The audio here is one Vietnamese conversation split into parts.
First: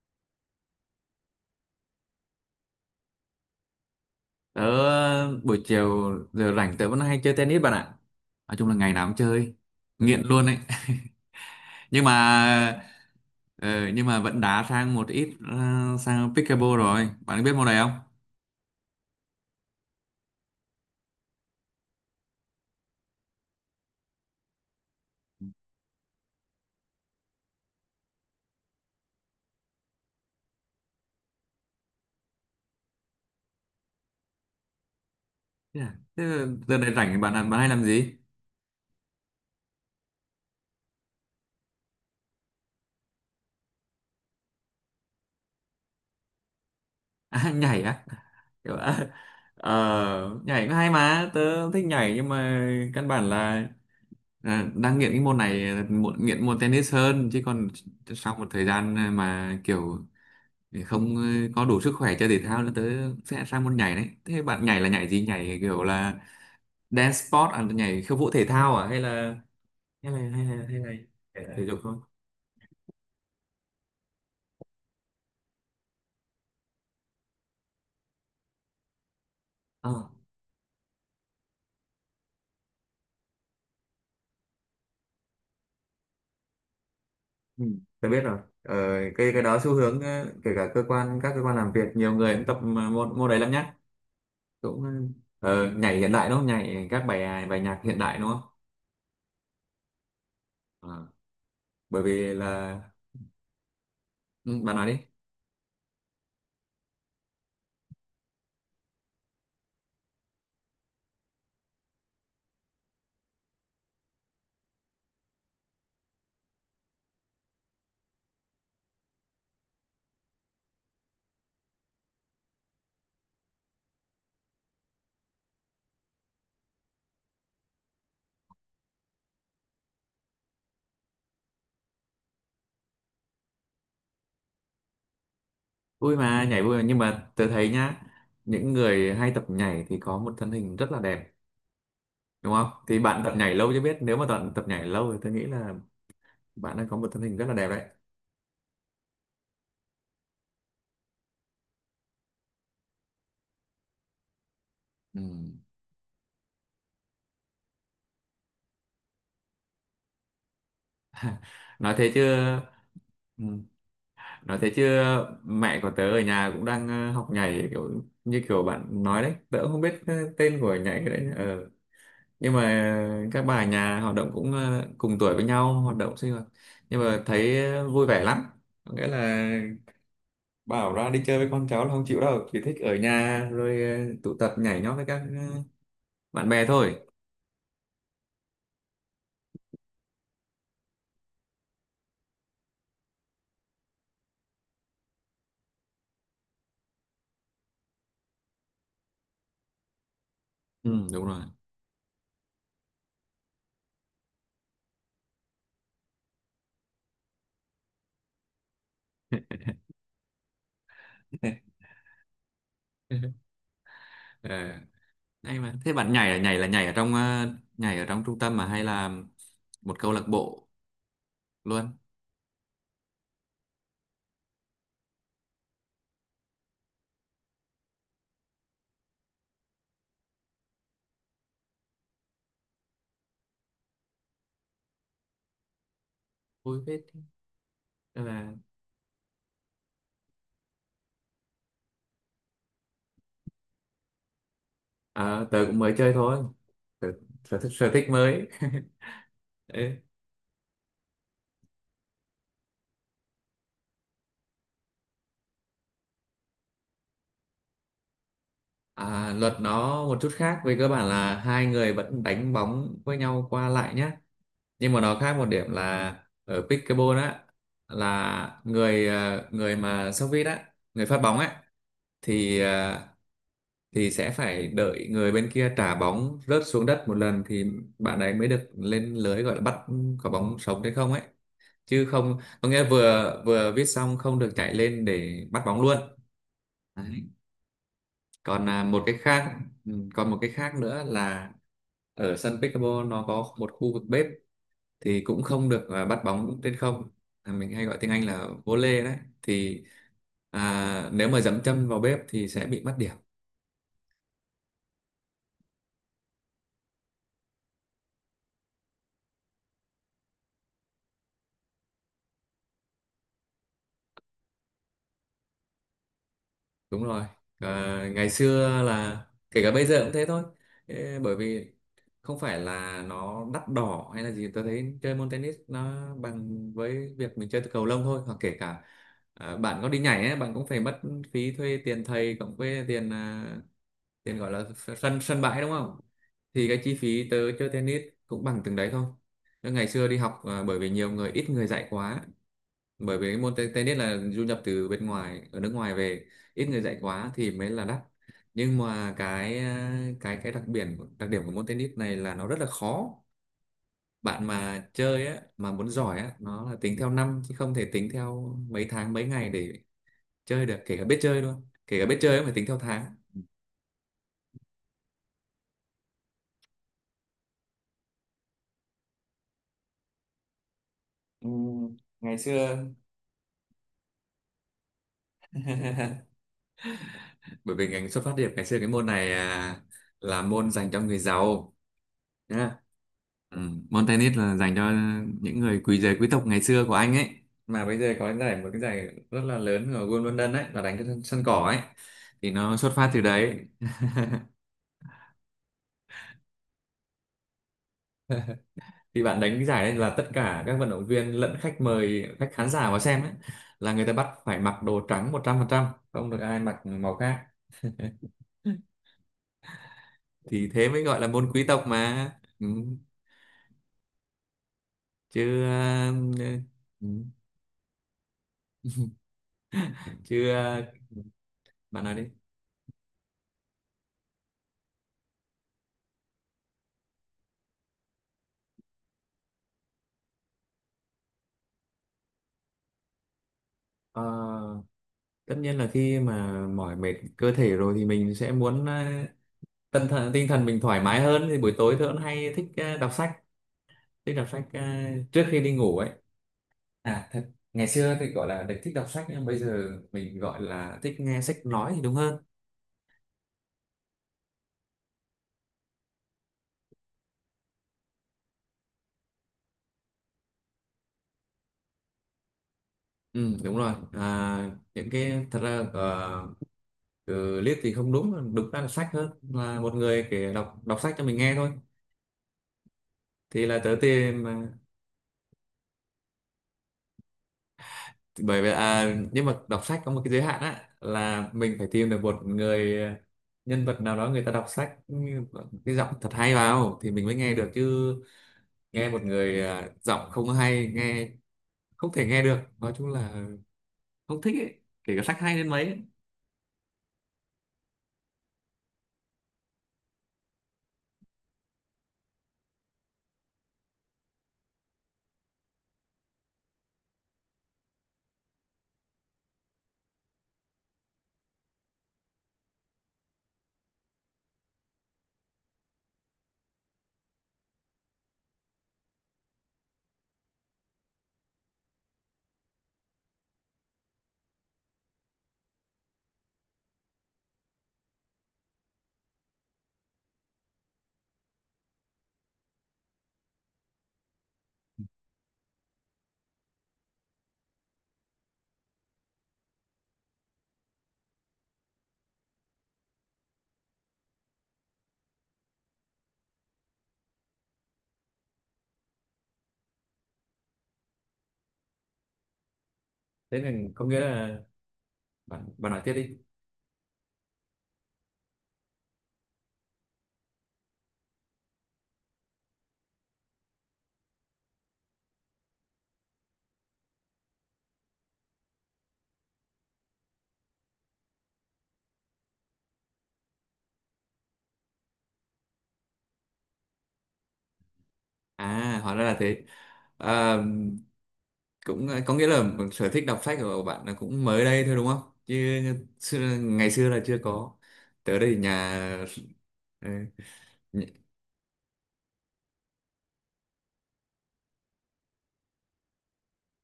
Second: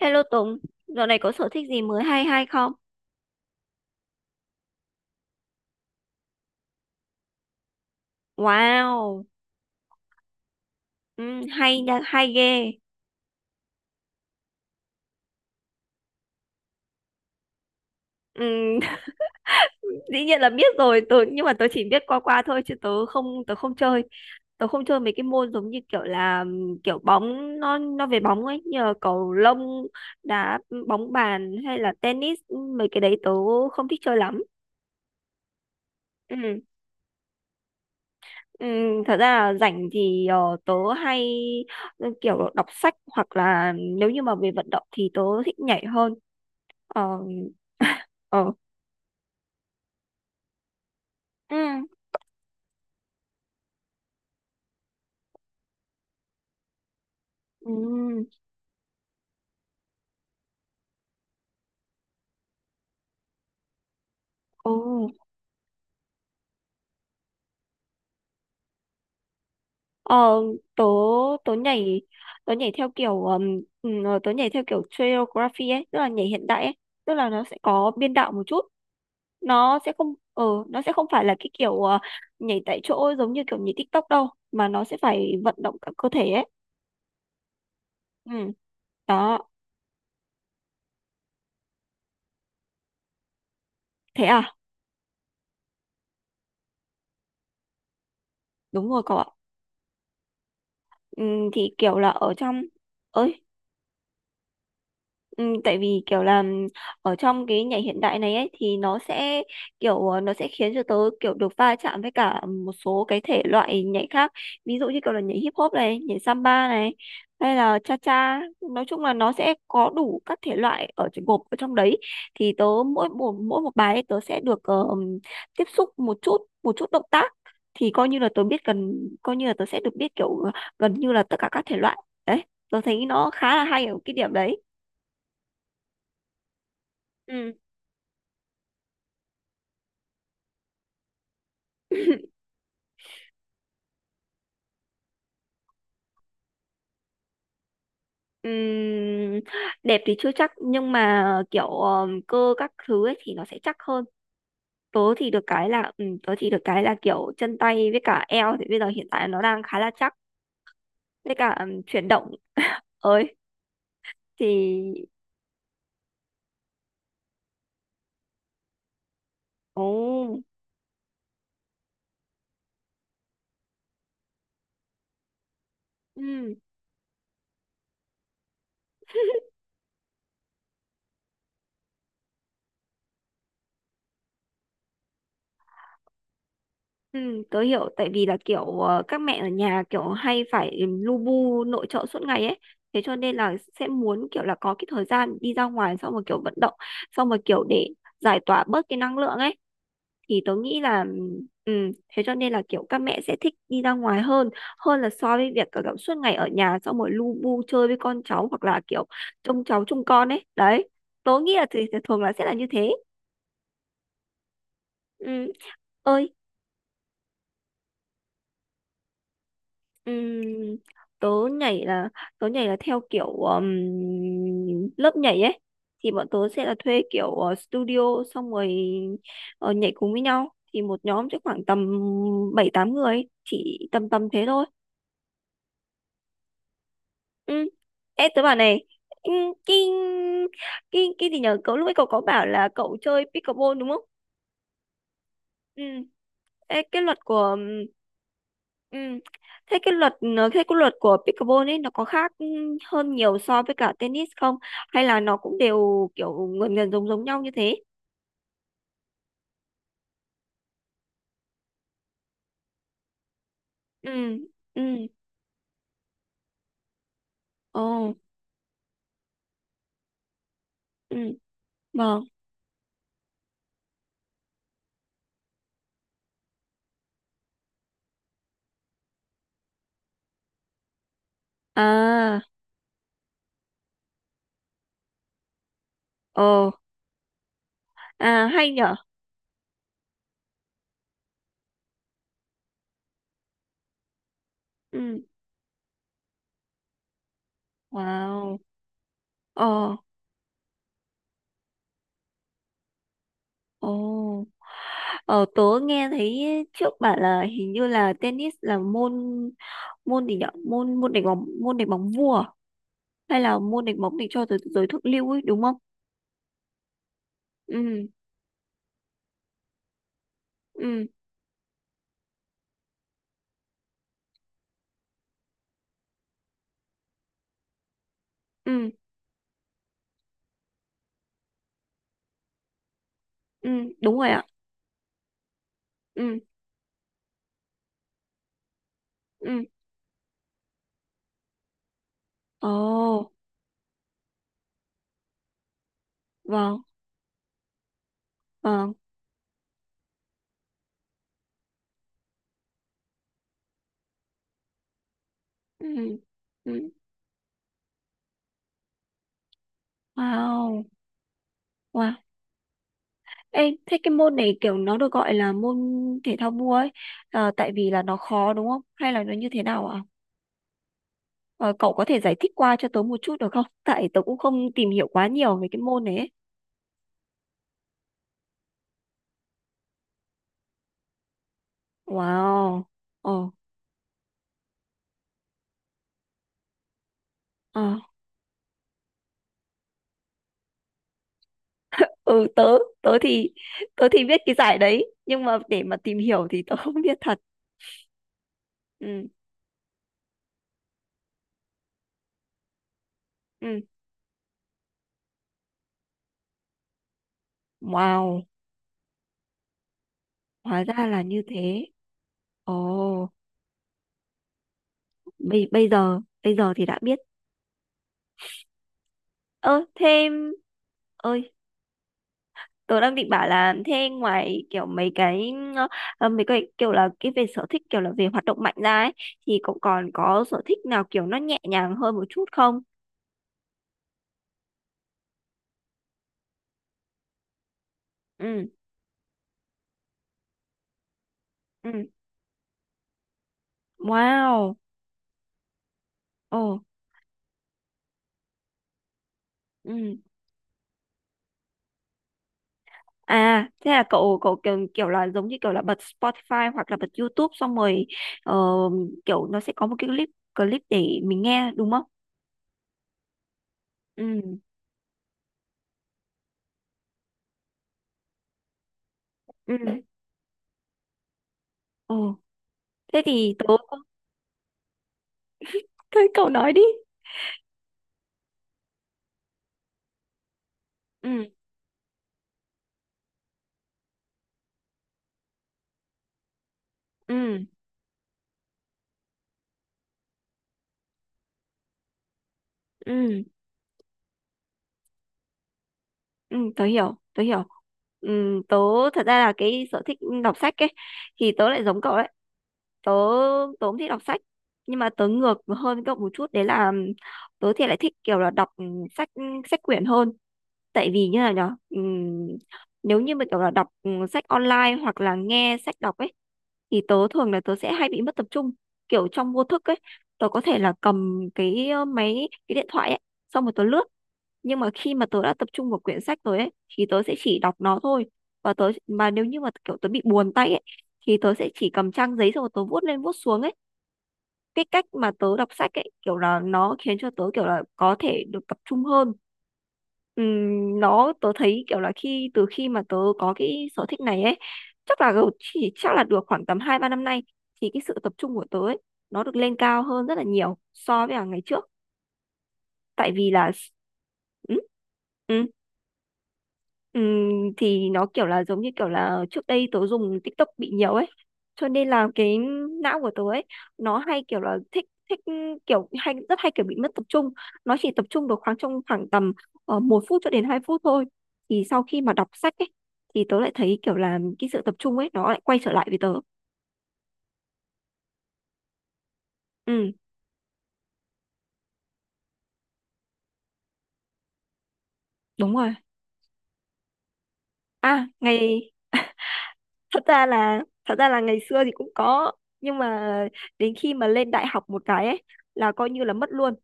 Hello Tùng, dạo này có sở thích gì mới hay hay không? Tớ buổi chiều giờ rảnh tớ vẫn hay chơi tennis bạn ạ. Nói chung là ngày nào cũng Wow, chơi, nghiện luôn ấy. ừ, hay nha, Nhưng hay ghê. mà ờ, nhưng mà vẫn đá sang một ít sang pickleball rồi. Bạn biết môn này không? Ừ, dĩ nhiên là biết rồi, tớ, nhưng mà tớ chỉ biết qua qua thôi chứ tớ không chơi. Tớ không chơi mấy cái môn giống như kiểu là kiểu bóng nó về bóng ấy, như là cầu lông, đá bóng bàn hay là tennis, mấy cái đấy tớ không thích chơi lắm. Thế à? Thế Ừ. giờ này rảnh bạn bạn hay làm gì? Ừ, thật ra là rảnh thì tớ hay kiểu đọc sách hoặc là nếu như mà về vận động thì tớ thích nhảy hơn. Ờ. À, nhảy á. Ờ. Kiểu, nhảy cũng hay mà, Ừ. tớ thích nhảy nhưng mà căn bản là, đang nghiện cái môn này, nghiện môn tennis hơn, chứ còn Ừ. sau một thời gian mà kiểu thì không, có đủ sức khỏe chơi thể thao là tớ sẽ sang môn nhảy đấy. Thế bạn Ồ. nhảy là nhảy gì, nhảy kiểu là dance sport à, nhảy khiêu vũ thể thao à, hay là hay là Ờ. hay là hay tớ là thể tớ thể dục thôi? nhảy tớ nhảy theo kiểu tớ nhảy theo kiểu choreography ấy, tức là nhảy hiện đại ấy. Tức là nó sẽ có biên đạo một chút. nó sẽ à, không ờ nó sẽ không phải là cái kiểu nhảy tại chỗ giống như kiểu nhảy TikTok đâu, mà nó sẽ phải vận động cả cơ thể ấy. ừ, tớ biết rồi. Ừ. Ờ, cái Đó. cái đó xu hướng, kể cả cơ quan, các cơ quan làm việc nhiều người cũng tập mà môn môn đấy lắm nhá. Thế à? Cũng, nhảy hiện đại đúng không, nhảy bài nhạc hiện đại đúng không? Đúng rồi cậu ạ. Ờ, Ừ, thì kiểu bởi là ở vì trong. là, Ơi. ừ, bạn nói đi. Ừ, tại vì kiểu là ở trong cái nhảy hiện đại này ấy thì nó sẽ khiến cho tớ kiểu được va chạm với cả một số cái thể loại nhảy khác. Ví dụ như kiểu là nhảy hip hop này, nhảy samba này, hay là cha cha, nói chung là nó sẽ có đủ các thể loại ở trong- gộp ở trong đấy, thì tớ mỗi một bài ấy, tớ sẽ được tiếp xúc một chút, một chút động tác, thì coi như là tớ biết gần, coi như là tớ sẽ được biết kiểu gần như là tất cả các thể loại. Đấy, tớ thấy nó khá là hay ở cái điểm đấy. Vui mà, nhảy vui mà. Nhưng mà tớ Ừ. thấy nhá, những người hay tập nhảy thì có một thân hình rất là đẹp đúng không, thì bạn tập nhảy lâu chứ biết, nếu mà bạn tập nhảy lâu thì tôi nghĩ là bạn đang có một thân hình rất là đẹp đấy. Ừm, Đẹp thì chưa chắc nhưng mà kiểu cơ các thứ ấy thì nó sẽ chắc hơn. Tớ Ừ. thì được cái là tớ thì được cái là kiểu chân tay với cả eo thì bây giờ hiện tại nó đang khá là chắc, với cả Nói chuyển thế chứ. động ấy Ừ. Nói thế chứ, thì. mẹ của tớ ở nhà cũng đang, học nhảy kiểu như kiểu bạn nói đấy, tớ cũng không Ồ. biết tên của nhảy đấy. Ừ. Nhưng mà, các bà ở nhà hoạt động cũng, cùng tuổi với nhau, hoạt động sinh hoạt, ừm, nhưng mà thấy vui vẻ lắm. Có nghĩa là bảo ra đi chơi với con cháu là không chịu đâu, chỉ thích ở nhà rồi, tụ tập nhảy nhót với các, ờ, bạn bè thôi. Tớ hiểu, tại vì là kiểu các mẹ ở nhà kiểu hay phải lu bu nội trợ suốt ngày ấy, thế cho nên là sẽ muốn kiểu là có cái thời gian đi ra ngoài xong rồi kiểu vận động xong rồi kiểu để giải tỏa bớt cái năng lượng ấy thì tớ nghĩ là Ừ, đúng rồi. ừ, thế cho nên là kiểu các mẹ sẽ thích đi ra ngoài hơn, hơn là so với việc kiểu kiểu suốt ngày ở nhà xong rồi lu bu chơi với con cháu hoặc là kiểu trông cháu trông con ấy đấy, tớ nghĩ là thì thường là sẽ là như thế. Ờ, Ừ. hay mà. Thế bạn nhảy Ơi. là nhảy ở trong trung tâm mà, hay là một câu lạc bộ ừm, Tớ nhảy luôn? là, tớ nhảy là theo kiểu lớp nhảy ấy, thì bọn tớ sẽ là thuê kiểu studio xong rồi nhảy cùng với nhau, thì một nhóm sẽ khoảng tầm bảy tám người, chỉ tầm tầm thế thôi. Vui phết. Ừ. Tức Ê, tớ bảo là, này, ừ, cái cái gì nhở, cậu lúc ấy cậu có bảo là cậu chơi pickleball đúng không? ờ, tớ cũng Ừ. mới chơi thôi. Ê, cái Tớ, luật của sở thích sở thích mới. ừ, thế cái Đấy. luật nó- thế cái luật của pickleball ấy nó có khác hơn nhiều so với cả tennis không, hay là nó cũng đều kiểu gần gần giống giống nhau như thế? Luật nó một chút khác, về cơ bản là hai người vẫn đánh bóng với nhau qua lại nhé, Ừ. Ừ. nhưng mà nó khác một điểm là, ở pickleball á, Ồ. là người mà sốc vít á, người Ừ. phát bóng á, Vâng. thì thì sẽ phải đợi người bên kia trả bóng rớt xuống đất một lần thì bạn ấy mới được lên lưới, gọi là bắt quả bóng sống hay không ấy, chứ không À. có nghĩa vừa vừa viết xong không được chạy lên để bắt bóng luôn. Ồ. Đấy. À Còn, hay à, nhở. một cái khác ừ, còn một cái khác nữa là, ở sân pickleball nó có một khu vực bếp, thì Ừ. cũng không được bắt bóng trên không. À, mình hay gọi tiếng Anh Wow. là vô lê đấy, Ồ. thì, nếu mà dẫm chân vào bếp thì sẽ bị mất điểm. Ồ. Ờ, tớ nghe thấy trước bảo là hình như là tennis là môn, môn gì nhở, môn môn đánh bóng, môn đánh bóng vua à? Hay là môn đánh bóng để cho giới, giới thượng lưu ấy đúng không? Đúng rồi. Ừ. Ngày xưa là, kể cả bây giờ cũng thế thôi. Ừ. Ê, bởi vì không phải là nó đắt đỏ hay là gì, tôi thấy chơi môn tennis nó bằng với việc mình chơi cầu lông thôi, hoặc kể cả, Ừ. Bạn có đi nhảy ấy, bạn cũng phải mất phí thuê tiền thầy, cộng với tiền, Ừ. Đúng rồi tiền ạ. gọi là sân sân bãi đúng không, Ừ. thì cái chi phí tớ chơi tennis cũng bằng từng đấy thôi. Ừ. Tớ ngày xưa đi học, bởi vì nhiều người ít người dạy quá, bởi vì Ồ. cái môn tennis là du nhập từ bên ngoài, ở nước ngoài về, ít người Vâng. dạy quá thì mới là đắt. Nhưng Vâng. mà cái, đặc đặc điểm của môn tennis này là nó rất là khó. Bạn mà chơi á, mà muốn Ừ. giỏi á, nó là Ừ. tính theo năm, chứ không thể tính theo mấy tháng mấy ngày để chơi được, Wow. kể cả biết chơi luôn, kể cả Wow. biết chơi cũng phải tính theo tháng. Ê, thế cái môn này kiểu nó được gọi là môn thể thao vua ấy, tại vì là nó khó đúng không? Hay là nó như thế nào ạ? Ừ, Ờ, cậu có thể giải ngày thích qua xưa cho tớ một chút được không? Tại tớ cũng không tìm hiểu quá nhiều về cái môn này ấy. bởi vì ngành xuất phát điểm ngày xưa, cái môn này, là môn dành cho người giàu. Wow. Ờ. Ừ, môn tennis là dành cho những người giới quý tộc ngày xưa của Anh ấy, Ờ. mà bây giờ có một cái giải rất là lớn ở Wimbledon London ấy, là đánh trên sân sân cỏ ấy, Ừ, thì nó tớ, xuất phát tớ từ thì, đấy. tớ thì biết cái giải đấy. Nhưng mà để mà tìm hiểu thì tớ không biết thật. Thì Ừ. bạn đánh cái giải đấy, là tất cả các vận động viên lẫn khách mời, khách khán giả vào xem ấy, Ừ. là người ta bắt phải mặc đồ trắng 100%, không được ai mặc màu khác, Wow, thì hóa thế mới ra gọi là là như môn quý tộc thế. mà. Ừ. Ồ, Chứ, bây, bây giờ, bây ừ. giờ thì đã Ừ, biết. Ơ, chứ, thêm... Ơi, bạn nói đi. tớ đang định bảo là thế ngoài kiểu mấy cái mấy cái kiểu là cái về sở thích kiểu là về hoạt động mạnh ra ấy, thì cậu còn có sở thích nào kiểu nó nhẹ nhàng hơn một chút không? Ờ, tất nhiên là khi mà mỏi mệt cơ thể rồi thì mình sẽ Ừ. muốn, tinh thần mình thoải mái hơn, thì buổi Ừ. tối tôi cũng hay thích, đọc sách. Thích đọc sách, Wow. Trước khi đi ngủ ấy. Ồ. Thật, ngày xưa thì gọi là được thích đọc sách, nhưng bây giờ Ừ. mình gọi là thích nghe sách nói thì đúng hơn. À thế là cậu cậu kiểu kiểu là giống như kiểu là bật Spotify hoặc là bật YouTube xong rồi ờ, kiểu nó sẽ có một cái clip, clip để mình nghe đúng không? Ừ đúng rồi. Ừ. Những cái thật ra, từ liếc thì không đúng đúng ra là sách, hơn Ừ. là một người kể đọc đọc sách cho mình nghe thôi. Ồ. Thế thì tớ Thì là tớ cũng tìm, thấy cậu nói đi. bởi vì, nhưng mà đọc sách có một cái giới hạn á, Ừ. là mình phải tìm được một người, nhân vật nào đó người ta đọc sách cái giọng thật hay vào thì mình mới nghe Ừ. được, chứ nghe một người, giọng không hay nghe, không thể nghe được, nói chung Ừ. là không thích ấy, kể cả sách hay đến mấy ấy. Ừ, tớ hiểu, tớ hiểu. Ừ, tớ thật ra là cái sở thích đọc sách ấy thì tớ lại giống cậu đấy. Tớ, tớ cũng thích đọc sách nhưng mà tớ ngược hơn cậu một chút, đấy là tớ thì lại thích kiểu là đọc sách, sách quyển hơn. Tại vì như là nhở, ừ, nếu như mà kiểu là đọc sách online hoặc là nghe sách đọc ấy, thì tớ thường là tớ sẽ hay bị mất tập trung kiểu trong vô thức ấy. Tớ có thể là cầm cái máy, cái điện thoại ấy xong rồi tớ lướt. Nhưng mà khi mà tớ đã tập trung vào quyển sách rồi ấy thì tớ sẽ chỉ đọc nó thôi. Và tớ mà nếu như mà kiểu tớ bị buồn tay ấy thì tớ sẽ chỉ cầm trang giấy xong rồi tớ vuốt lên vuốt xuống ấy. Cái cách mà tớ đọc sách ấy kiểu là nó khiến cho tớ kiểu là có thể được tập trung hơn. Nó tớ thấy kiểu là khi từ khi mà tớ có cái sở thích này ấy, chắc là gầu- chỉ chắc là được khoảng tầm hai ba năm nay, thì cái sự tập trung của tớ ấy nó được lên cao hơn rất là nhiều so với cả ngày trước, tại vì Thế là nên có nghĩa là, ừ, ừ. bạn bạn nói tiếp đi. Ừm, thì nó kiểu là giống như kiểu là trước đây tớ dùng TikTok bị nhiều ấy, cho nên là cái não của tớ ấy nó hay kiểu là thích, thích kiểu hay rất hay kiểu bị mất tập trung, nó chỉ tập trung được khoảng trong khoảng tầm một phút cho đến 2 phút thôi. Thì sau khi mà đọc sách ấy thì tớ lại thấy kiểu là cái sự tập trung ấy nó lại quay trở lại với tớ. Hóa ra là thế. Ừ. Cũng, có nghĩa là sở thích đọc sách của bạn là cũng mới đây thôi đúng không, chứ Đúng rồi. Ngày xưa là chưa có, À tới đây ngày, nhà, ờ, thật ra là nh- thật ra là ngày xưa thì cũng có, nhưng mà đến khi mà lên đại học một cái ấy là coi như là mất luôn.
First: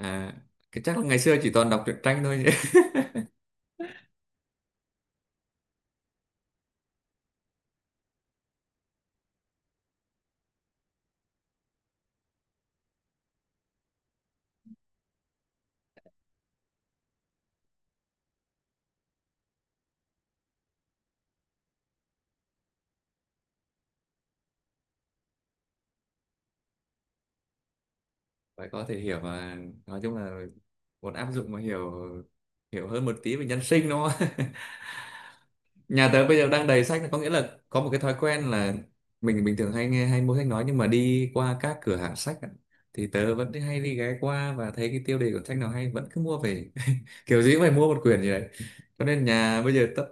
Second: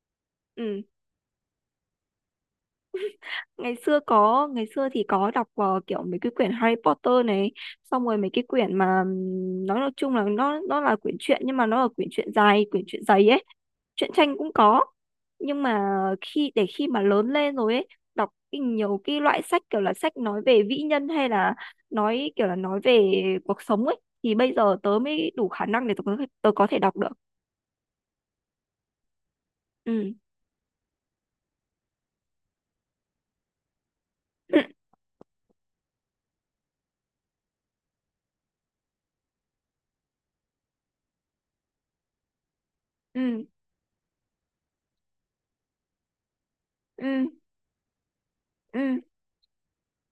à, Ừ. cái chắc là ngày xưa chỉ toàn đọc truyện tranh thôi nhỉ? Ngày xưa có, ngày xưa thì có đọc kiểu mấy cái quyển Harry Potter này, xong rồi mấy cái quyển mà nói chung là nó là quyển truyện nhưng mà nó là quyển truyện dài, quyển truyện dày ấy. Truyện tranh cũng có, nhưng mà khi để khi mà lớn lên rồi ấy, đọc cái nhiều cái loại sách kiểu là sách nói về vĩ nhân hay là nói kiểu là nói về cuộc sống ấy, thì bây giờ tớ mới đủ khả năng để tớ có thể đọc được. Phải có thể hiểu mà, nói Ừ. chung là muốn áp dụng mà hiểu hiểu hơn một tí về nhân sinh đúng không. Nhà tớ bây giờ đang đầy sách, có nghĩa là có một cái thói quen là, mình bình thường hay nghe hay mua sách nói, nhưng mà đi qua các cửa hàng sách ạ, thì tớ Ừ. vẫn hay đi ghé qua, và thấy cái tiêu đề của sách nào hay vẫn cứ mua về. Ừ. Kiểu gì cũng phải mua một quyển gì đấy, Ừ. Ừ. cho nên nhà bây giờ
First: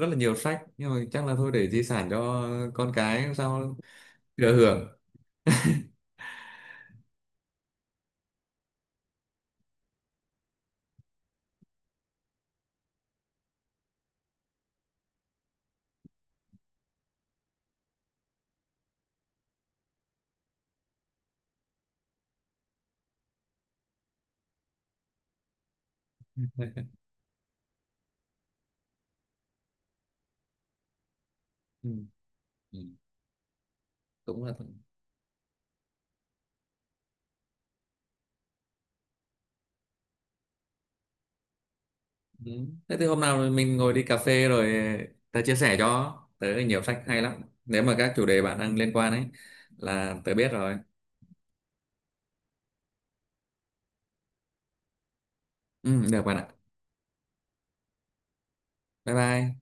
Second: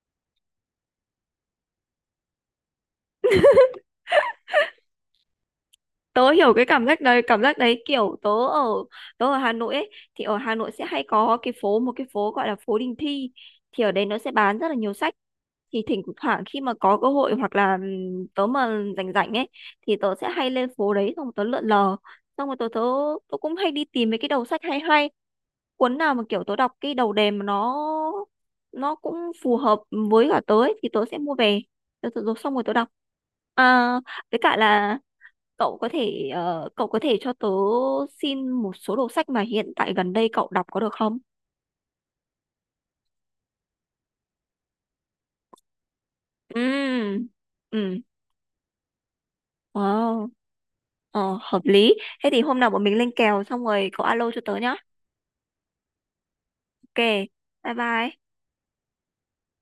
rất là nhiều sách, nhưng mà chắc là thôi, để di sản cho con cái sau thừa hưởng. Tớ hiểu cái cảm giác đấy, cảm giác đấy kiểu tớ ở, tớ ở Hà Nội ấy thì ở Hà Nội sẽ hay có cái phố, một cái phố gọi là phố Đình Thi. Thì ở đấy nó sẽ bán rất là nhiều sách. Thì thỉnh thoảng khi mà có cơ hội hoặc là tớ mà rảnh rảnh ấy, thì tớ sẽ hay lên phố đấy xong tớ lượn lờ, xong rồi tớ tớ tớ cũng hay đi tìm mấy cái đầu sách hay hay, cuốn nào mà kiểu tớ đọc cái đầu đề mà nó cũng phù hợp với cả tớ ấy, thì tớ sẽ mua về. Ừ. Tớ xong rồi tớ Ừ. đọc. À, với Cũng là, cả là cậu có thể cậu có thể cho tớ xin một số đầu sách mà hiện tại gần đây cậu đọc có được không? ừ. Thế thì hôm nào mình ngồi đi cà phê rồi tớ chia sẻ cho, tớ nhiều sách hay Ừ. lắm nếu mà Ừ. các chủ đề bạn đang liên quan ấy, là Wow. tớ biết rồi. Ờ, hợp lý. Thế thì hôm nào bọn mình lên kèo xong rồi cậu alo cho tớ nhá. Ừ, được bạn ạ. Ok. Bye bye. Bye bye.